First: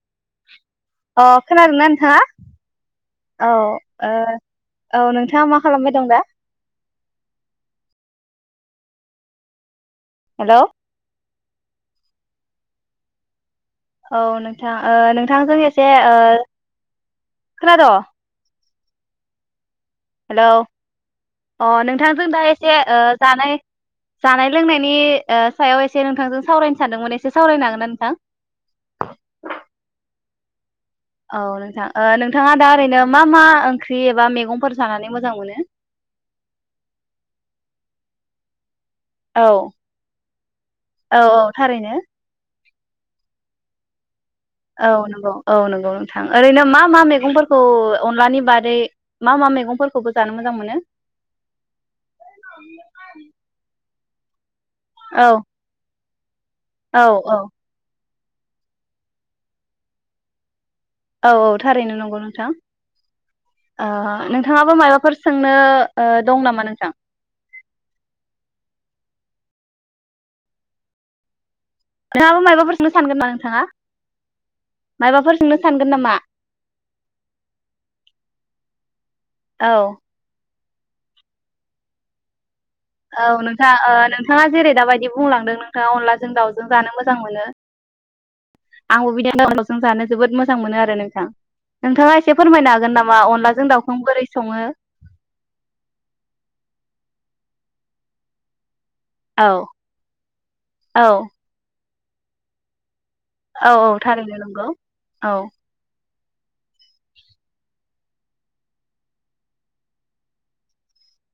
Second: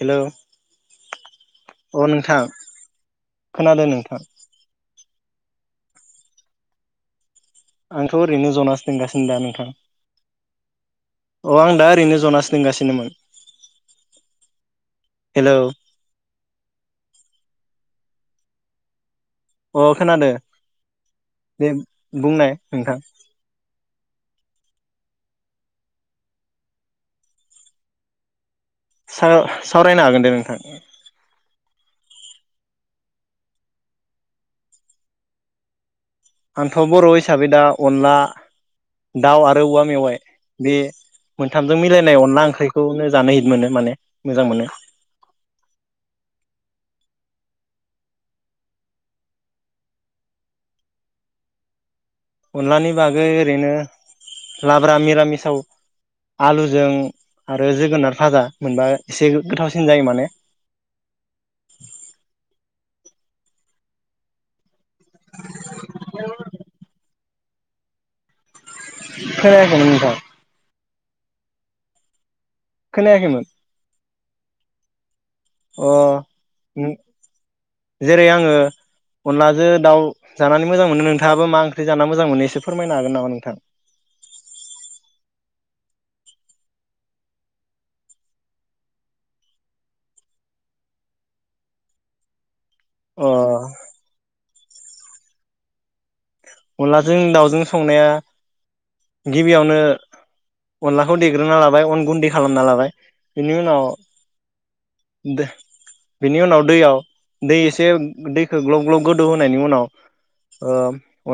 Hello अ। खोनादों ना अ नोंथाङा नोंथां औ खोनादों ओ नोंथां औ नों थाङा मा खालामबाय दं दा? आंथ' ओरैनो जनासो दोंगासिनो दा नोंथां। हेल'। अ आं दा ओरैनो जनासो दोंगासिनोमोन। औ नोंथां ओ हेलौ नोंथांजों एसे ओ खोनाद'? अ खोनादो हेलौ अ दे नोंथांजों दा बुंनाय एसे ओ नोंथां जानाय जानाय लोंनाय नि ओ सायाव एसे नोंथांजों सावरायनो सानदोंमोन एसे सावरायनो हागोन ना नोंथां? साव-सावरायनो हागोन दे नोंथां। औ नोंथां ओ नोंथाङा दा ओरैनो मा मा ओंख्रि एबा मैगंफोर जानानै मोजां मोनो? आंथ' बर' हिसाबै दा अनला दाउ औ आरो औवा मेवाइ बे औ औ मोनथामजों थारैनो मिलायनाय अनला ओंख्रिखौ खौनो जानाय हिदमोनो माने। मोजां मोनो औ नंगौ औ नंगौ नोंथां ओरैनो मा मा मैगंफोरखौ खौ अनलानि बादै मा मा मैगंफोरखौबो जानो मोजां मोनो? अनलानि बागै ओरैनो लाब्रा औ मिरामिसाव आलुजों औ औ आरो जोगोनार भाजा मोनबा एसे गोथावसिन जायो माने। औ औ थारैनो नंगौ नोंथां ओ नोंथाङाबो मायबा फोर सोंनो दं नामा नोंथां? खोनायाखैमोन नोंथां। [unintelligible] [unintelligible] खोनायाखैमोन ना नोंथाङा मायबाफोर सोंनो सानगोन अ नामा उम जेरै आं ङो औ अनलाजों दाउ जानानै मोजां मोनो नोंथाबो माओंख्रि जाना मोजां मोनो एसे फोरमायनो हागोन औ नामा नोंथां ओ नोंथाङा जेरै दाबायदि बुंलांदों नों अनलाजों दाउजों जानो मोजां मोनो आंबो बिदिनो [unintelligible] दाउजों जानो जोबोद मोजां मोनो आरो नोंथां नोंथाङा एसे फोरमायनो हागोन हागोन नामा अ अनलाजों दाउखौ बोरै सङो? अनलाजों दाउजों संनाया औ गिबियावनो औ अनलाखौ देग्रोना लाबाय अन गुन्दि खालामना लाबाय बेनि औ उनाव औ थारैनो नंगौ औ। बिनि उनाव दैयाव दै एसे दैखौ ग्लब ग्लब गोदौ होनायनि उनाव ओ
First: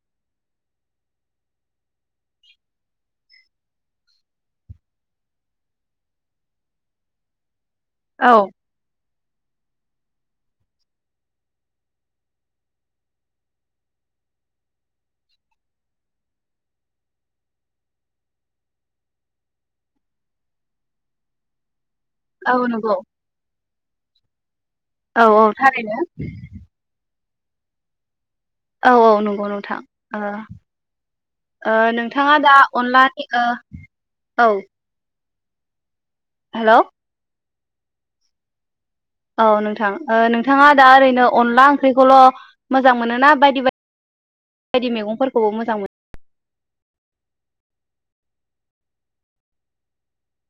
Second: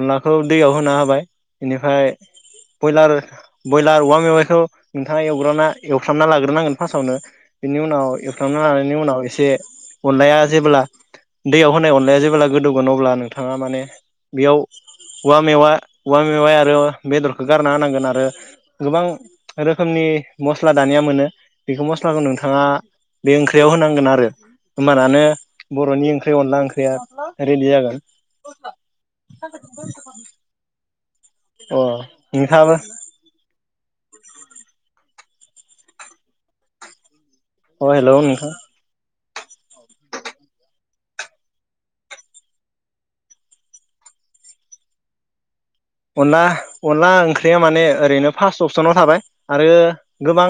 अनलाखौ दैयाव होना होबाय बेनिफ्राय बयलार बयलार औवा मेवाइखौ नोंथाङा एवग्रा एवफ्रामना लाग्रोनांगोन फार्स्टआवनो बेनि उनाव औ एउफ्राना लानायनि उनाव एसे अनलाया जेब्ला दैयाव होनाय अनलाया जेब्ला गोदौगोन अब्ला नोंथाङा माने बेयाव औवा मेवा औवा मेवाय आरो बेदरखौ गारना होनांगोन आरो गोबां रोखोमनि मस्ला दानिया मोनो बेखौ मस औ नोंथाङा नंगौ बे ओं होनांगोन आरो औ होमानानो औ थारैनो बर'नि ओंख्रि अनला ओंख्रिया रेडि जागोन औ औ नंगौ नोंथां ओ ओ अ नोंथाङा दा नोंथाङाबो अनलानि ओ औ हेलौ अ हेलौ नोंथां औ नोंथां ओ नोंथाङा दा ओरैनो अनला ओंख्रिखौल' मोजां मोनोना बायदि बायदि बायदि मैगंफोरखौबो मोजां मोनो? अनला अनला ओंख्रिया माने ओरैनो फार्स्ट अपसनाव थाबाय आरो गोबां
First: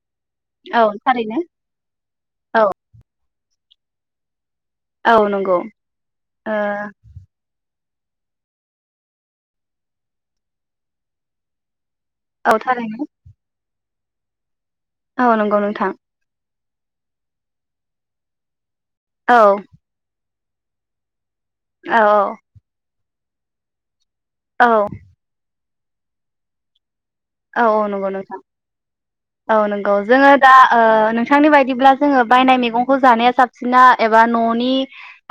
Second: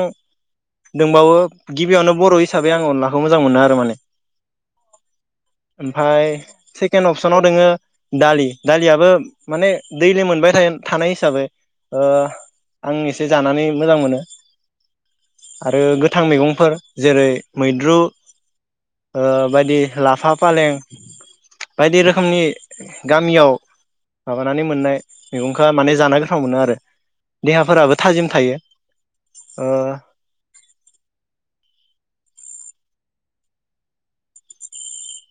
मोनो औ दंबावो थारैनो गिबियावनो बर' औ हिसाबै आं अनलाखौ मोजां मोनो आरो बे माने औ नंगौ ओमफाय ओ सेकेन्ड अपसनाव दोङो दालि दालियाबो माने दैलि मोनबाय थायो थानाय हिसाबै औ ओआं थारैनो एसे जानानै मोजां मोनो औ नंगौ आरो नोंथां गोथां मैगंफोर जेरै मैद्रु ओ औ बायदि लाफा फालें बायदि औ रोखोमनि गामियाव माबा मोननाय औ मेगं खो माने जानो गोथाव मोनो आरो औ औ देहाफोराबो नंगौ थाजिम नोंथां थायो औ ओ नंगौ जोंङो दा ओ नोंथांनि बायदिब्ला जोंङो बायनाय मैगंखौ जानाया साबसिना एबा न'नि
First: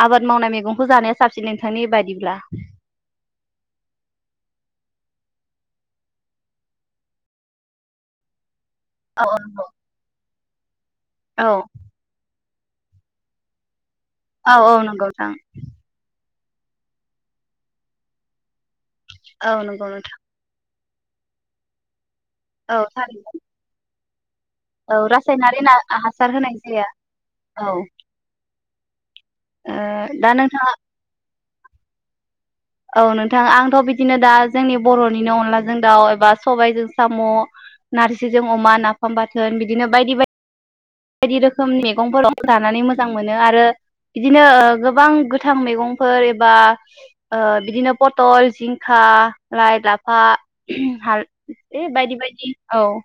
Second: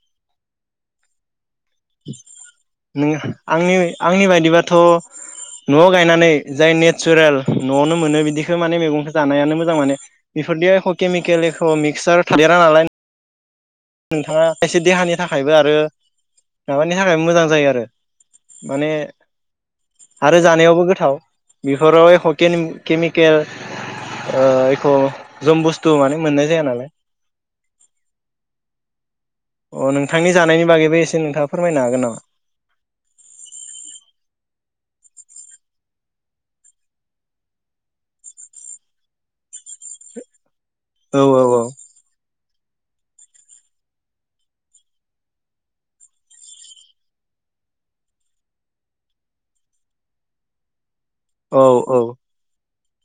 आबाद मावनाय मैगंखौ जानाया साबसिन नोंथांनि बादिब्ला नों आंनि आंनि बायदिबाथ' न'आव गायनानै जाय नेचारेल न'आवनो मोनो बिदि खो माने मैगंखौ औ जानायानो नंगौ मोजां माने बेफोरनिया एख' केमिकेल औ एख' मिक्सार थादेरा नालाय नोंथाङा औ खायसे औ नंगौ देहानि नोंथां थाखायबो आरो माबानि थाखाय मोजां जायो आरो माने औ नंगौ नोंथां । थाव बिफोराव एख' केनि थारैनो केमिकेल ओ एख' औ रासायनारि जम ना बुस्थु माने हासार मोननाय होनाय जाया नालाय । औ ओ अ नोंथांनि दा नोंथां जानायनि बागैबो एसे नोंथाङा फोरमायनो हागोन नामा? औ नोंथां आंथ' बिदिनो दा जोंनि बर'निनो अनलाजों दाउ एबा सबायजों साम' नारजिजों अमा नाफाम बाथोन बिदिनो बायदि बायदि औ बायदि रोखोम मैगंफोर दं । जानानै मोजां मोनो आरो बिदिनो गोबां गोथां मैगंफोर एबा ओ बिदिनो पटल जिंखा लाइ लाफा [unintelligible] भाल औ बे औ बायदि बायदि औ ।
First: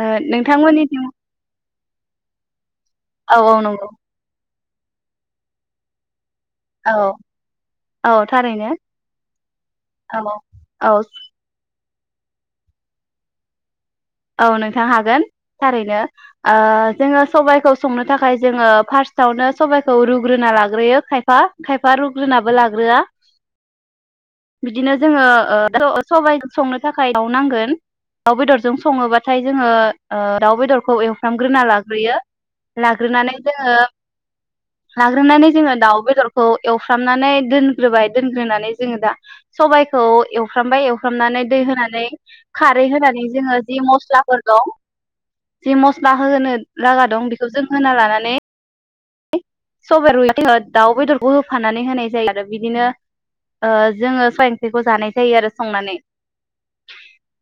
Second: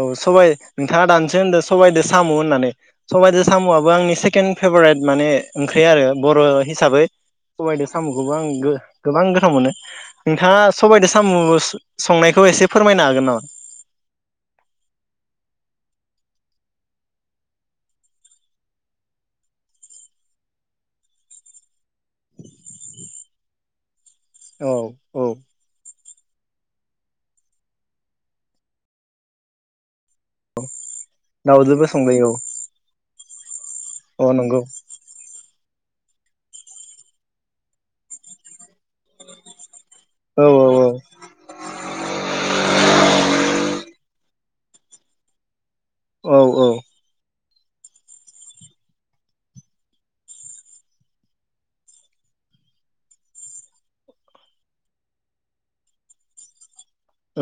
औ सबाय नोंथाङा दानिसो होनदो सबायदो साम' होननानै औ सबाइदो औ नंगौ साम'आबो आंनि सेकेन फेभरेट माने ओंख्रि आरो ‌ बर' औ हिसाबै सबायइजों औ साम'खौबो आं गो थारैनो गोबां गोथाव मोनो नोंथाङा औ औ सबायदो सामु' संनायखौ एसे फोरमायनो हागोन नामा? औ नोंथां हागोन थारैनो ओ जोङो सबायखौ संनो थाखाय जोङो फार्स्टआवनो सबायखौ रुग्रोना लाग्रोयो खायफा खायफा रुग्रोनाबो लाग्रोआ औ बिदिनो जोङो औ ओ सबाय संनो थाखाय दाउ नांगोन दाउ बेदरजों सङोबाथाय जोङो ओ दाउ बेदरखौ एवफ्रामग्रोना दाउजोंबो लाग्रोयो संजायो औ लाग्रोनानै जोङो औ नंगौ लाग्रोनानै जोङो दाउ बेदरखौ एवफ्रामनानै दोनग्रोबाय दोनग्रोनानै जोङो दा सबाय खौ औ औ एवफ्रामबाय एवफ्रामनानै दै होनानै खारै होनानै जोङो मस्लाफोर दं जि मस्ला औ होनो औ लागा दं बे खौ जों होना लानानै सबाइ रुइ दाउ बेदरखौ होफानानै होनाय जायो आरो बिदिनो ओ जोङो सबाय ओंख्रिखौ जानाय जायो आरो संनानै।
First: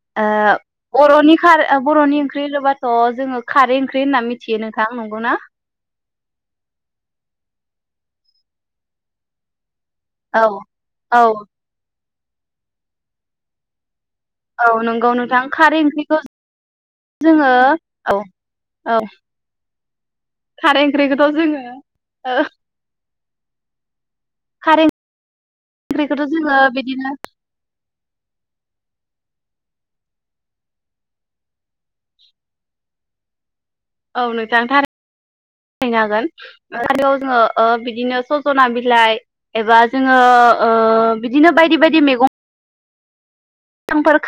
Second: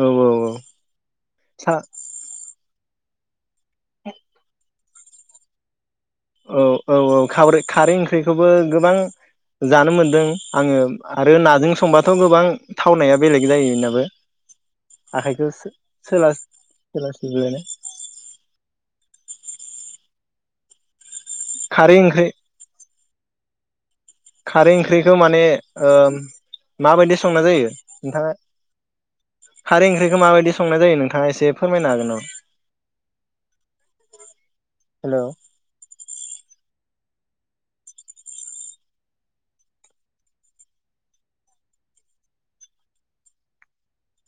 औ औ औ बर'नि खार सा ओ बर'नि ओंख्रि [unintelligible] थ' जोङो खारै ओंख्रि होनना मिथियो नों थां नंगौ ना? औ औ औै खाब्रै खारै ओंख्रिखौबो गोबां जानो मोनदों औ आङो औ आरो नाजों संबा थ' गोबां थावनाया बेलेग जायो इनाबो। औ नोंगौ नोंथां खारै ओंख्रिखौ जोङो सोलास्लिबलायनाय औ औ खारै ओंख्रि खौ जोङो खारै ओंख्रि ओ खारै ओंख्रिखौ माने ओ ओंख्रिखौथ' जोङो बिदिनो माबायदि संनाय जायो? नोंथाङा खारि ओंख्रिखौ माबायदि संनाय जायो नोंथाङा एसे फोरमायनो हागोन नामा? औ नोंथां थार हेल' हागोन। [unintelligible] जोङो ओ बिदिनो सजना बिलाइ एबा जोङो ओ बिदिनो बायदि बायदि मेगं [unintelligible]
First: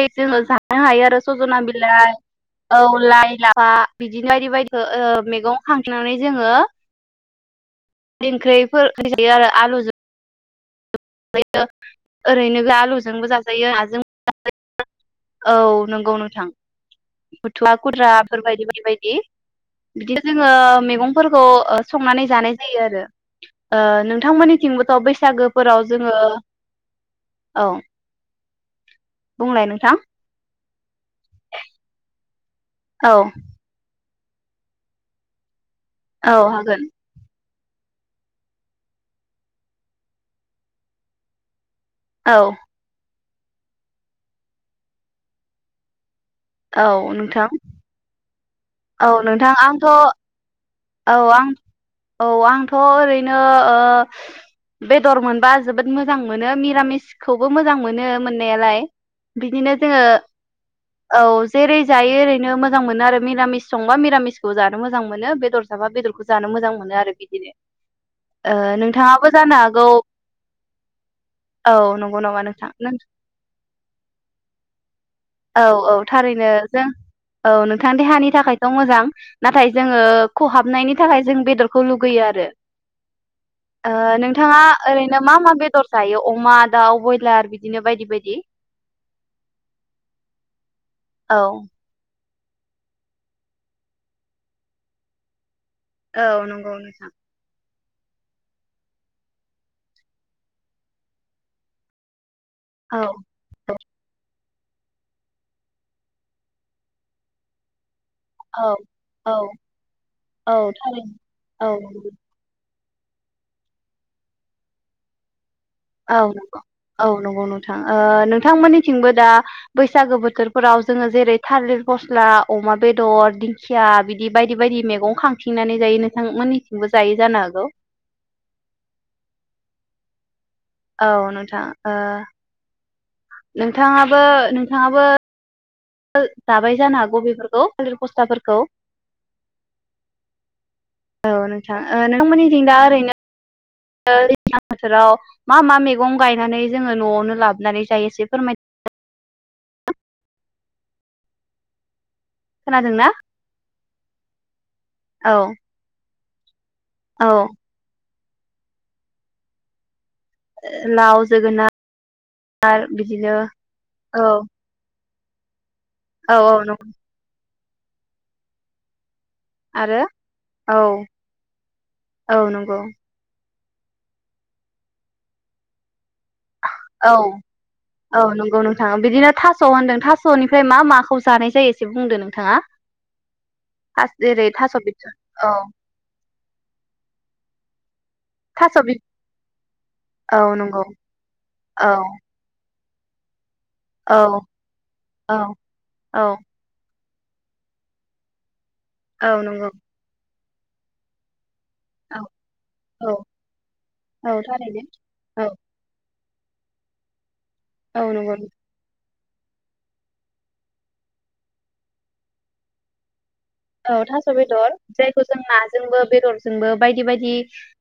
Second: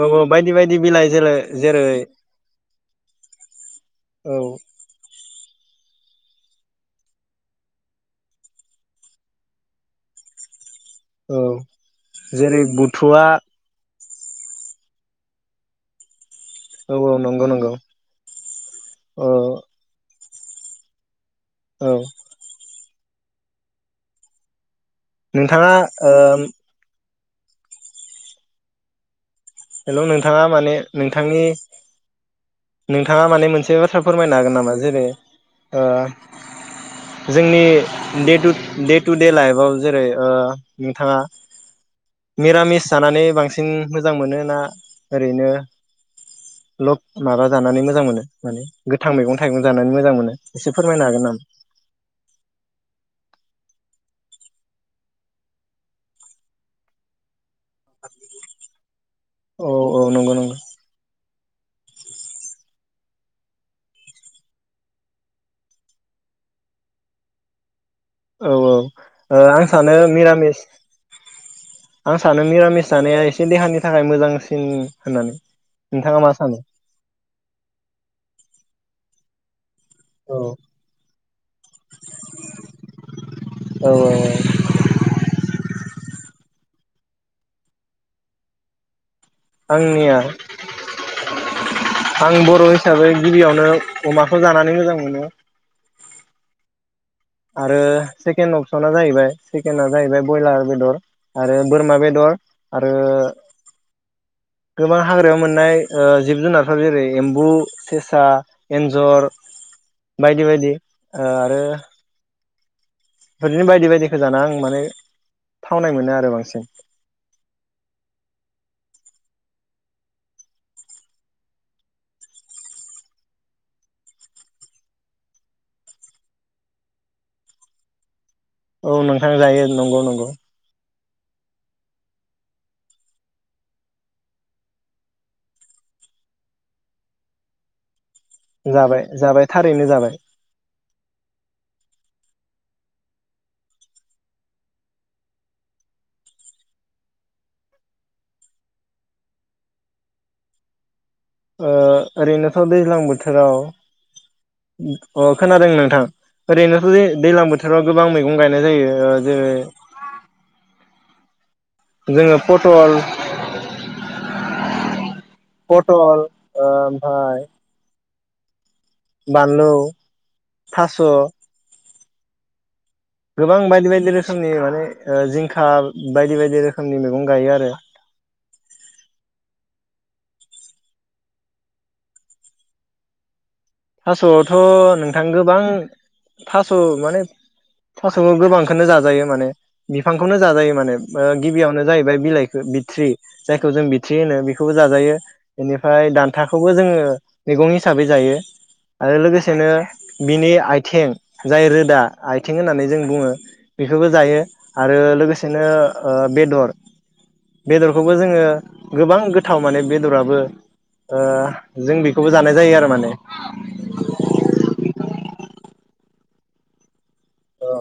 औ औ जोङो बायदि बायदि जानो हायो बिलाइ आरो जेरै सजना जेरै बिलाइ औ लाइ लाफा बिदिनो औ बायदि बायदि ओ मेगं खांख्लानै जोङो ओंख्रिफोर होजायो आरो आलुजों औ यो ओरैनो जेरै आलुजोंबो बुथुवा जाजायो नाजों औ नंगौ नोंथां। औ औ नंगौ नंगौ बुथुवा खद्राफोरबायदि बायदि बायदि औ बिदि जोङो मैगं फोरखौ ओ औ संनानै जानाय जायो आरो ओ नोंथांमोननिथिंबो बैसागोफोराव जोङो ओम औ। बुंलाय नोंथां हेलौ नोंथाङा माने नोंथांनि औ नोंथाङा माने मोनसे बाथ्रा फोरमायनो हागोन नामा? जेरै औ हागोन ओ जोंनि दे दुद दे टु दे लाइफाव जेरै ओ नोंथाङा औ मिरामिस जानानै बांसिन मोजां मोनो ना ओरैनो लक औ नोंथां माबा जानानै मोजां मोनो? माने औ गोथां मैगं नोंथां थाइगं आंथ' जानानै औ मोजां मोनो एसे फोरमायनो हागोन नामा? आं औ आंथ' ओरैनो ओ बेदर मोनबा जोबोद मोजां मोनो मिरामिसखौ बो मोजां मोनो मोननायालाय औ बिदिनो औ जोङो नंगौ नंगौ औ जेरै जायो ओरैनो मोजां मोनो आरो मिरामिस संबा मिरामिसखौ जानो मोजां मोनो बेदर थाबा बेदरखौ जानो मोजां मोनो आरो बिदिनो। औ औ ओ नोंथाङाबो जानो आं हागौ सानो मिरामिस औ आं नंगौ नामा सानो नोंथां मिरामिस नों जानाया एसे देहानि थाखाय मोजांसिन होननानै। औ औौ नोंथाङा मा थारैनो सानो? जों औ नोंथां देहानि थाखायथ' मोजां नाथाय जोङो औ खहाबनायनि थाखाय जों बेदरखौ लुगैयो आरो‌ औ ओ औ नोंथाङा ओरैनो मा मा बेदर जायो? अमा दाउ ब्रयलार बिदिनो बायदि बायदि। आंनिया औ आं बर' हिसाबै गिबियावनो अमाखौ जानानै मोजां मोनो। औ नंगौ नोंथां। आरो सेकेणड अपसना जाहैबाय सेकेणडआ जाहैबाय बयलार बेदर आरो बोरमा बेदर। आरो औ गोबां हाग्रायाव मोननाय ओ जिब जुनारफोर जेरै एम्बु सेसा औ एन्जर औ बायदि औ बायदि थारैनो ओ आरो औ बिदिनो बायदि बायदिखौ जाना आं माने थावनाय मोनो औ आरो नंगौ बांसिन औ नंगौ नोंथां नोंथां मोनि थिंबो दा बैसागो बोथोरफोराव जोङो जेरै थालिर फस्ला अमा बेदर दिंखिया बिदि बायदि बायदि मेगं खांथिंनानै जायो नोंथां मोननैथिंबो जायो जानो हागौ। औ नोंथां जायो नंगौ नंगौ। औ नोंथां ओ नोंथाङाबो नोंथाङाबो [unintelligible] जाबाय जानो हागौ बेफोरखौ [unintelligible] जाबाय जाबाय थारैनो जाबाय। औ नोंथां ओ नोंथांमोननिथिं दा ओरैनो [unintelligible] बोथोराव मा मा मैगं गायनानै जोङो न'आवनो लाबोनानै जायो एसे फोरमाय [unintelligible] ओ ओरैनोथ' दैज्लां खोनादोंना बोथोराव अ औ खोनादों नोंथां। ओरैनोथ दै औ दैज्लांबोथोराव गोबां मै गं गायनाय जायो जेरै लाव जोङो जोगोनाथ आरो पटल बिदिनो औ । पटल आ ओमफाय बानलु आरो औ थास औ नंगौ । गोबां बायदि बायदि रोखोमनि माने जिंखा बायदि बायदि रोखोमनि औ मैगं गायो आरो औ नोंगौ नोंथां बिदिनो थास' होनदों थास'निफ्राय मा माखौ जानाय जायो एसे बुंदो नोंथाङा। थास जेरै थास'आवथ' थास' बिथुरि नोंथां औ गोबां। थास' माने। थास' थास' गोबांखोनो बि जाजायो माने बिफांखौनो औ जाजायो नंगौ माने ओ गिबियावनो औ जाहैबाय बिलाइखो थ्रि जायखौ जों औ बिथि होनो बेखौबो जाजायो औ बेनिफाय औ दान्थाखौबो जोङो। मैगं हिसाबै जायो। आरो औ लोगोसेनो नंगौ बिनि आयथिं। जाय रोदा औ आयथिं होननानै जों औ बुङो बेखौबो जायो औ थारैनो आरो औ लोगोसेनो ओ बेदर। औ बेदरखौबो नंगौ जोङो गोबां। गोथाव माने बेदराबो ओ जों बेखौबो जानाय जायो आरो माने। औ थास' बेदर जायखौ जों नाजोंबो बेदरजोंबो बायदि बाय दि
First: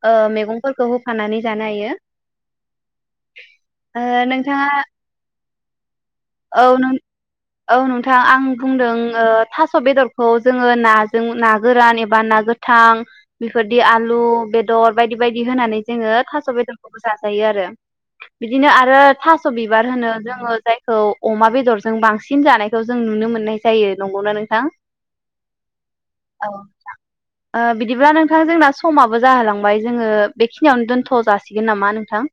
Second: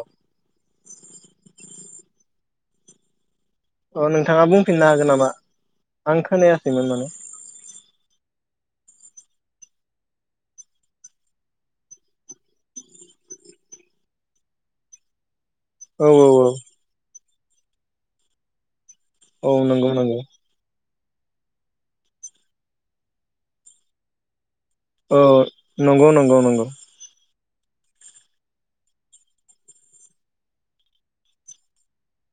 ओ मैगं फोरखौ होफनानै जानो हायो। अ नोंथाङा बुंफिननो हागोन नामा? आं औ खोनायाखैमोन नों माने औ नोंथां आं बुंदों ओ थास स' बेदरखौ जोङो नाजों ना गोरान एबा ना गोथां बेफोरदि आलु बेदर बायदि बाय दि होनानै औ जोङो औ औ थास' बेदरखौबो जा जायो आरो बिदिनो आरो। थास' औ नंगौ बिबार होनो नंगौ जोङो जाय औ अमा बेदरजों बांसिन जानायखौ जों नुनो मोननाय जायो नोंगौना नोंथां? औ नंगौ नंगौ औ नंगौ। ओ बिदिब्ला नोंथां जोंना समाबो जाहोलांबाय जोङो बेखिनियावनो दोनथ' जासिगोन नामा नोंथां?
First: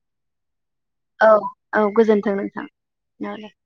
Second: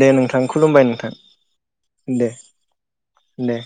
दे नोंथां खुलुमबाय नोंथां [inaudible] दे थों नोंथां औ। दे